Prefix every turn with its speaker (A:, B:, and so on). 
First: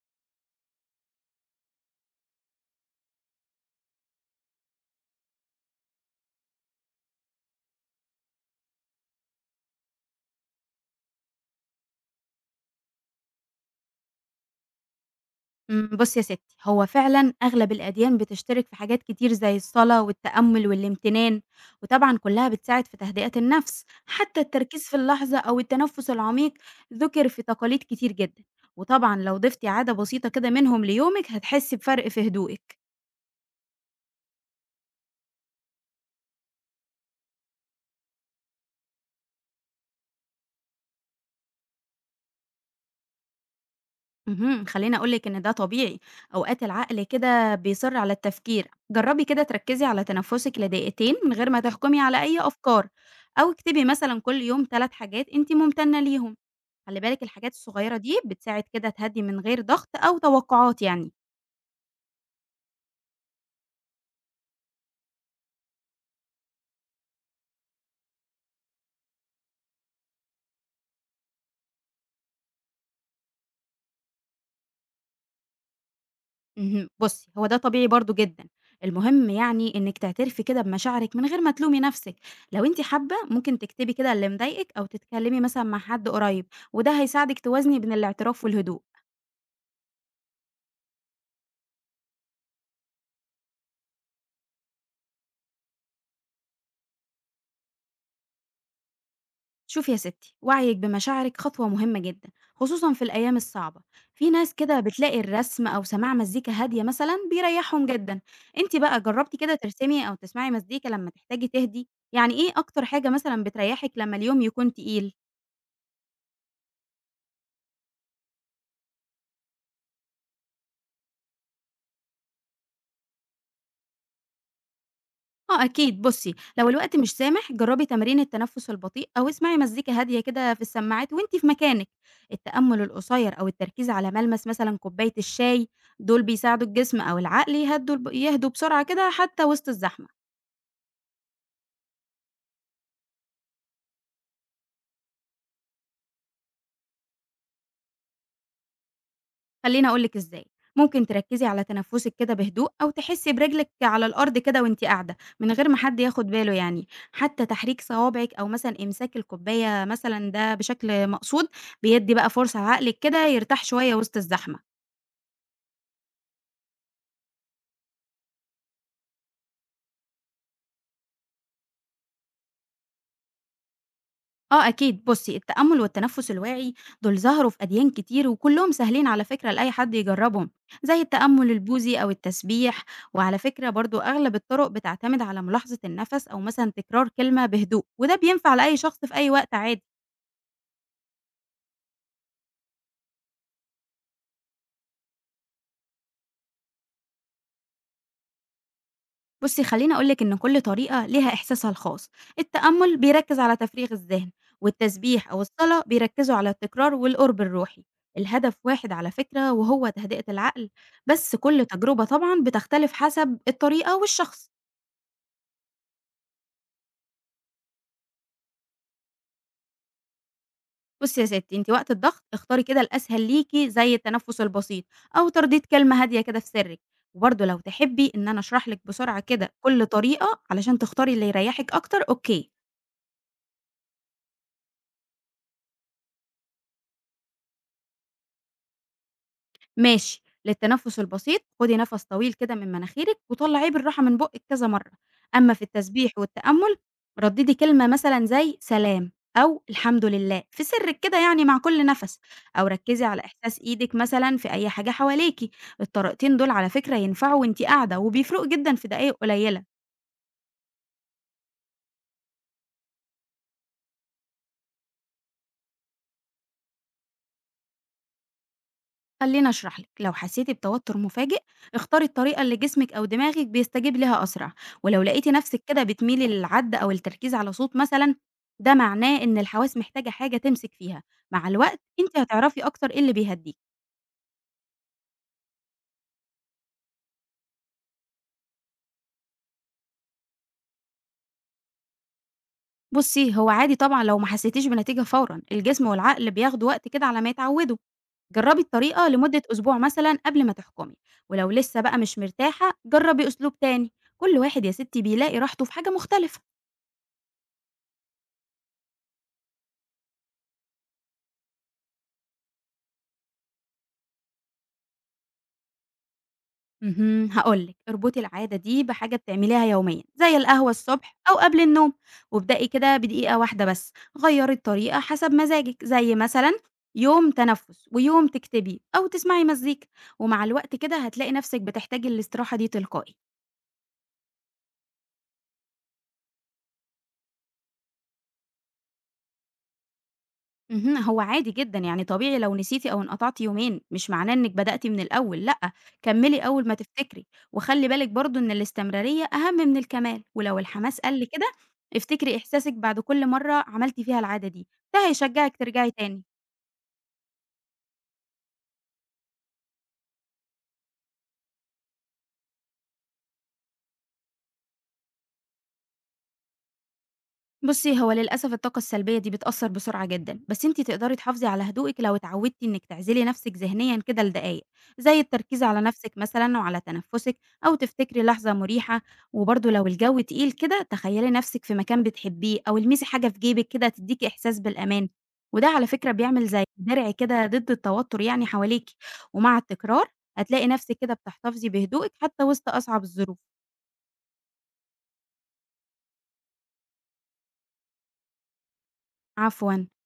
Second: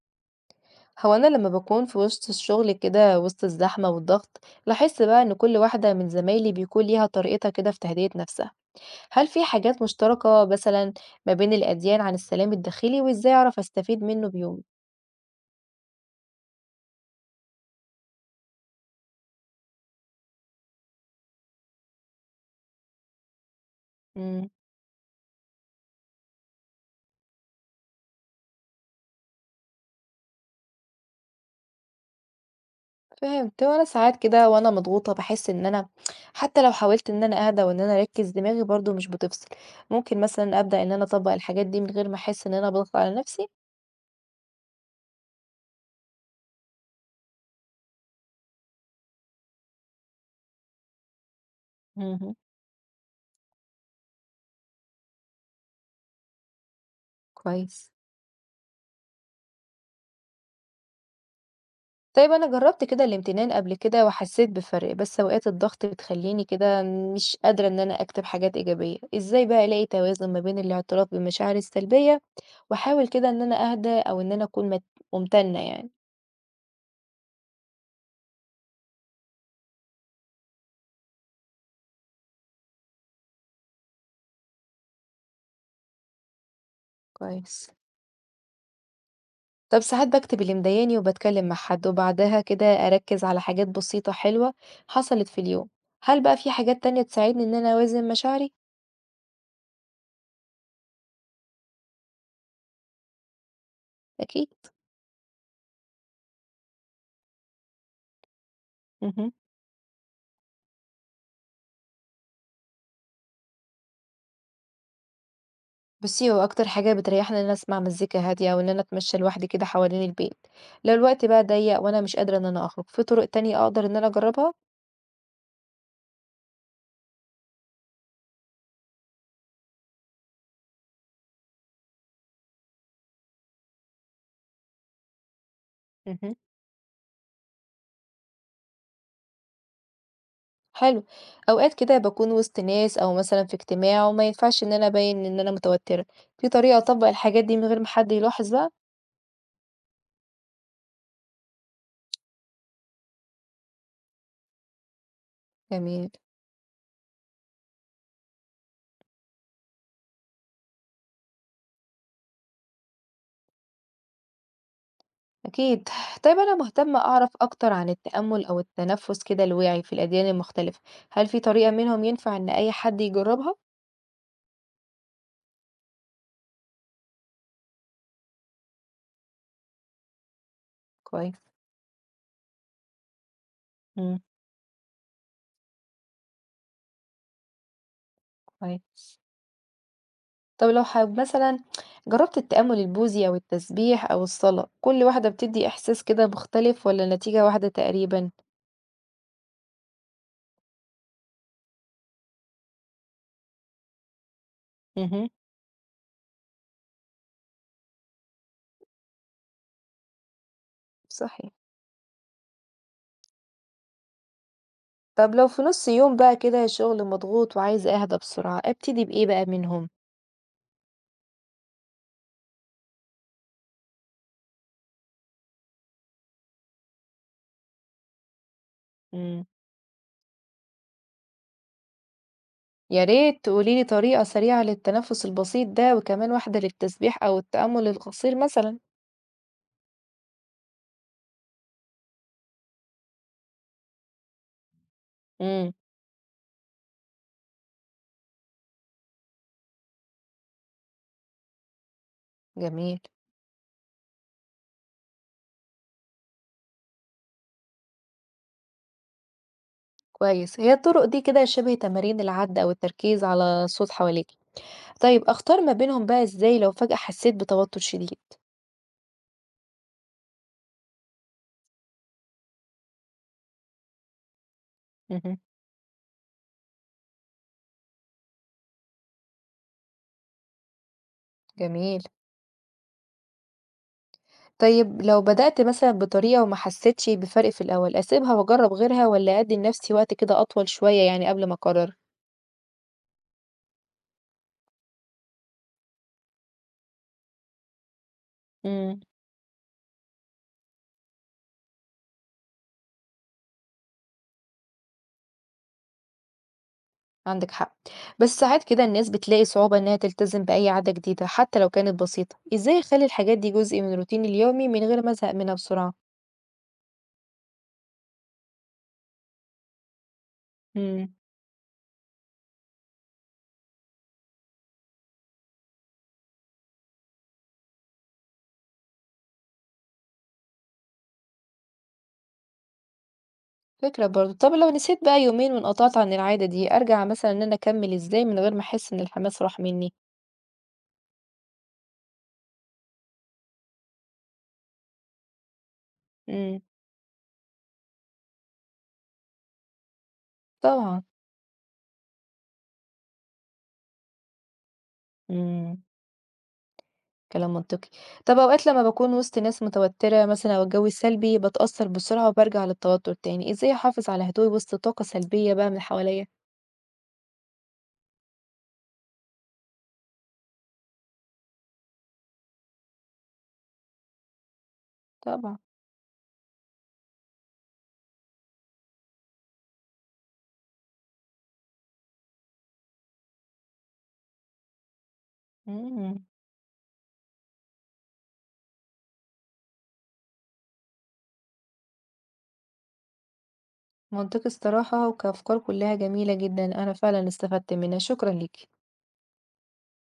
A: هو أنا لما بكون في وسط الشغل كده وسط الزحمة والضغط لاحظت بقى إن كل واحدة من زمايلي بيكون ليها طريقتها كده في تهدئة نفسها. هل في حاجات مشتركة مثلا ما بين الأديان عن السلام الداخلي وإزاي أعرف أستفيد منه بيومي؟
B: بُصّي يا ستّي، هو فعلًا أغلب الأديان بتشترك في حاجات كتير زي الصلاة والتأمُّل والامتنان، وطبعًا كلّها بتساعد في تهدئة النفس، حتى
A: امم.
B: التركيز في اللحظة أو التنفُّس العميق ذُكر في تقاليد كتير جدًا، وطبعًا لو ضفتِ عادة بسيطة كده منهم ليومِك هتحسّي بفرق في هدوئِك.
A: فهمت، وأنا ساعات كده وأنا مضغوطة بحس إن أنا حتى لو حاولت إن أنا أهدى وإن أنا أركز دماغي برضو مش بتفصل. ممكن مثلا أبدأ إن أنا أطبق الحاجات دي من غير ما أحس إن أنا بضغط على نفسي؟
B: اهم، خلّيني أقول لِك إن ده طبيعي، أوقات العقل كده بيصِر على التفكير، جرّبي كده تركّزي على تنفُّسِك لدقيقتين من غير ما تحكُمي على
A: امم.
B: أي أفكار، أو اكتبي مثلًا كل يوم 3 حاجات أنتِ ممتنة ليهم. خلّي بالِك الحاجات
A: كويس.
B: الصغيّرة دي بتساعد كده تهدّي من غير ضغط أو توقعات يعني.
A: طيب أنا جرّبت كده الامتنان قبل كده وحسّيت بفرق، بس أوقات الضغط بتخلّيني كده مش قادرة إن أنا أكتب حاجات إيجابية، إزاي بقى ألاقي توازن ما بين الاعتراف بالمشاعر السلبية وأحاول كده إن أنا أهدى أو إن أنا أكون ممتنة يعني؟
B: اهم، بُصّي، هو ده طبيعي برضه جدًا، المهم يعني إنِّك تعترفي كده بمشاعرِك من غير ما تلومي نَفْسِك، لو أنتِ حابة ممكن تكتبي كده اللي مضايقِك أو تتكلّمي مثلًا مع حد قريّب، وده هيساعدِك
A: كويس.
B: توازني بين الاعتراف والهدوء.
A: طب ساعات باكتب اللي مضايقني وباتكلم مع حد، وبعدها كده أركّز على حاجات بسيطة حلوة حصلت في اليوم، هل بقى في حاجات تانية تساعدني إن أنا أوازن مشاعري؟
B: شوفي يا ستي وعيك بمشاعرك خطوة مهمة جدا خصوصا في الأيام الصعبة في
A: أكيد.
B: ناس كده بتلاقي الرسم أو سماع مزيكا هادية مثلا بيريحهم جدا انت بقى
A: اهم.
B: جربتي كده ترسمي أو تسمعي مزيكا لما تحتاجي تهدي يعني ايه أكتر حاجة مثلا بتريحك لما اليوم يكون تقيل
A: بُصّي، هو أكتر حاجة بتريّحني إن أنا أسمع مزيكا هادية أو إن أنا أتمشى لوحدي كده حوالين البيت، لو الوقت بقى ضيّق وأنا مش قادرة إن أنا أخرج، في طرق تانية أقدر إن أنا أجرّبها؟
B: آه أكيد، بُصّي، لو الوقت مش سامح جرّبي تمارين التنفُّس البطيء أو اسمعي مزيكا هادية كده في السماعات وأنتِ في مكانِك. التأمُّل القصير أو التركيز على ملمس مثلًا كوباية الشاي، دول
A: اهم.
B: بيساعدوا الجسم أو العقل يهدّوا الب يهدوا بسرعة كده حتّى وسط الزحمة.
A: حلو، أوقات كده باكون وسط ناس أو مثلًا في اجتماع وما ينفعش إن أنا أبيّن إن أنا متوترة، في طريقة أطبّق الحاجات دي من غير ما حد يلاحظ بقى؟
B: خلّيني أقول لِك إزاي، ممكن تركّزي على تنفُّسِك كده بهدوء أو تحسّي برجلِك على الأرض كده وأنتِ قاعدة من غير ما حد
A: جميل،
B: ياخُد باله يعني. حتّى تحريك صوابعِك أو مثلًا إمساك الكوباية مثلًا ده بشكل مقصود، بيدّي بقى فرصة لعقلِك كده يرتاح شوية وسط الزحمة.
A: أكيد. طيب أنا مهتمة أعرف أكتر عن التأمُّل أو التنفُّس كده الواعي في الأديان المختلفة، هل في طريقة منهم ينفع إن أي حد يجرّبها؟
B: آه أكيد بُصّي، التأمُّل والتنفُّس الواعي دول ظهروا في أديان كتير وكلّهم سهلين على فكرة لأي حد يجرّبهم، زي
A: كويس،
B: التأمُّل البوذي أو التسبيح، وعلى فكرة برضه
A: إمم،
B: أغلب الطُرُق بتعتمد على ملاحظة النَفَس أو مثلًا تكرار كلمة بهدوء، وده بينفع لأي شخص
A: كويس.
B: في أي وقت عادي.
A: طب لو حب مثلًا جرّبت التأمُّل البوذي أو التسبيح أو الصلاة، كل واحدة بتدّي إحساس كده مختلف والّا النتيجة واحدة تقريبًا؟
B: بُصّي، خلّيني أقول لِك إن كل طريقة ليها إحساسها الخاص، التأمُّل بيركّز على تفريغ الذهن،
A: اهم.
B: والتسبيح أو الصلاة بيركّزوا على التكرار والقُرب الروحي، الهدف واحد على فكرة وهو تهدئة العقل، بس
A: صحيح.
B: كل تجربة طبعًا بتختلف حسب الطريقة والشخص.
A: طب لو في نُص يوم بقى كده شغل مضغوط وعايزة أهدى بسرعة، أبتدي بإيه بقى منهم؟
B: بُصّي يا ستّي، أنتِ وقت الضغط اختاري كده الأسهل ليكِ زي التنفُّس البسيط أو ترديد كلمة هادية كده في سرِّك، وبرضه لو تحبّي إن أنا أشرح لِك بسرعة
A: إمم.
B: كده كل طريقة علشان تختاري اللي يريّحِك أكتر، أوكي.
A: يا ريت تقولي لي طريقة سريعة للتنفُّس البسيط ده وكمان واحدة للتسبيح أو التأمُّل القصير مثلًا.
B: ماشي، للتنفس البسيط خدي نَفَس طويل كده من مناخيرِك وطلّعيه بالراحة من بُقِّك كذا مرّة، أمّا في
A: إمم.
B: التسبيح والتأمُّل ردّدي كلمة مثلًا زي سلام أو الحمد لله في سرِّك كده يعني مع كل نَفَس، أو
A: جميل،
B: ركّزي على إحساس إيدِك مثلًا في أي حاجة حواليكِ، الطريقتين دول على فكرة ينفعوا وأنتِ قاعدة وبيفرقوا جدًا في دقايق قليلة.
A: كويس. هي الطُرُق دي كده شِبه تمارين العَد أو التركيز على صوت حواليكِ. طيب أختار ما بينهم بقى إزاي لو فجأة حسيت بتوتر شديد؟
B: خليني أشرح لك لو حسيتي بتوتر مفاجئ اختاري الطريقة اللي جسمك أو دماغك بيستجيب لها أسرع ولو لقيتي
A: اهم،
B: نفسك كده بتميلي للعد أو التركيز على صوت مثلا ده معناه إن الحواس محتاجة حاجة تمسك فيها مع الوقت
A: جميل.
B: انت هتعرفي أكتر إيه اللي بيهديك
A: طيب لو بدأت مثلًا بطريقة وما حسيتش بفرق في الأول، أسيبها وأجرب غيرها والّا أدّي لنفسي وقت كده أطول شوية يعني قبل ما أقرر؟
B: بصي هو عادي طبعا لو ما حسيتيش بنتيجة فورا الجسم والعقل بياخدوا وقت كده على ما يتعودوا جربي
A: إمم،
B: الطريقة لمدة أسبوع مثلا قبل ما تحكمي ولو لسه بقى مش مرتاحة جربي أسلوب تاني كل واحد يا ستي بيلاقي راحته في حاجة مختلفة
A: عندِك حق. بس ساعات كده الناس بتلاقي صعوبة إنها تلتزم بأي عادة جديدة حتى لو كانت بسيطة، إزاي أخلّي الحاجات دي جزء من روتيني اليومي من غير ما أزهق منها بسرعة؟
B: اهم، هاقول لِك اربطي العادة دي بحاجة بتعمليها يوميًا، زي القهوة
A: إمم،
B: الصبح أو قبل النوم، وابدئي كده بدقيقة واحدة بس، غيّري الطريقة حسب مزاجِك، زي مثلًا يوم تنفس ويوم تكتبي أو تسمعي مزيكا، ومع الوقت كده هتلاقي نفسِك بتحتاجي الاستراحة دي تلقائي.
A: فكرة برضه. طب لو نسيت بقى يومين وانقطعت عن العادة دي، أرجع مثلًا إن أنا أكمل إزاي من غير ما أحس إن الحماس راح مني؟
B: اهم، هو عادي جدًا، يعني طبيعي لو نسيتِ أو انقطعتِ يومين، مش معناه إنِّك بدأتِ من الأول، لأ، كمّلي
A: إمم.
B: أول ما تفتكري، وخلّي بالِك برضه إن الاستمرارية أهم من الكمال، ولو الحماس
A: طبعًا،
B: قَل كده، افتكري إحساسِك بعد كل مرّة عملتِ فيها العادة دي، ده هيشجّعِك
A: إمم،
B: ترجعي تاني.
A: كلام منطقي. طَب أوقات لمّا باكون وسط ناس متوترة مثلًا أو الجو السلبي باتأثّر بسرعة وبارجع للتوتر تاني، إزاي أحافظ على هدوئي وسط طاقة سلبية بقى من اللي حواليّا؟
B: بُصّي، هو للأسف الطاقة السلبية دي بتأثّر بسرعة جدًا، بس أنتِ تقدري تحافظي على هدوئِك لو اتعودتِ إنِّك تعزلي نَفْسِك ذهنيًا كده لدقايق، زي
A: طبعًا،
B: التركيز على نَفْسِك مثلًا وعلى تنفُّسِك أو تفتكري لحظة مريحة، وبرضه لو الجو تقيل كده تخيّلي نَفْسِك في مكان بتحبيه أو المسي حاجة في جيبِك كده تدّيكِ إحساس بالأمان، وده على فكرة
A: إمم،
B: بيعمل زي درع كده ضد التوتُّر يعني حواليكِ، ومع التكرار هتلاقي نَفْسِك كده بتحتفظي بهدوئِك حتى وسط أصعب الظروف.
A: منطقي الصراحة وكأفكار كلّها جميلة جدًا، أنا فعلًا استفدت منها، شكرًا ليكِ.
B: عفوًا.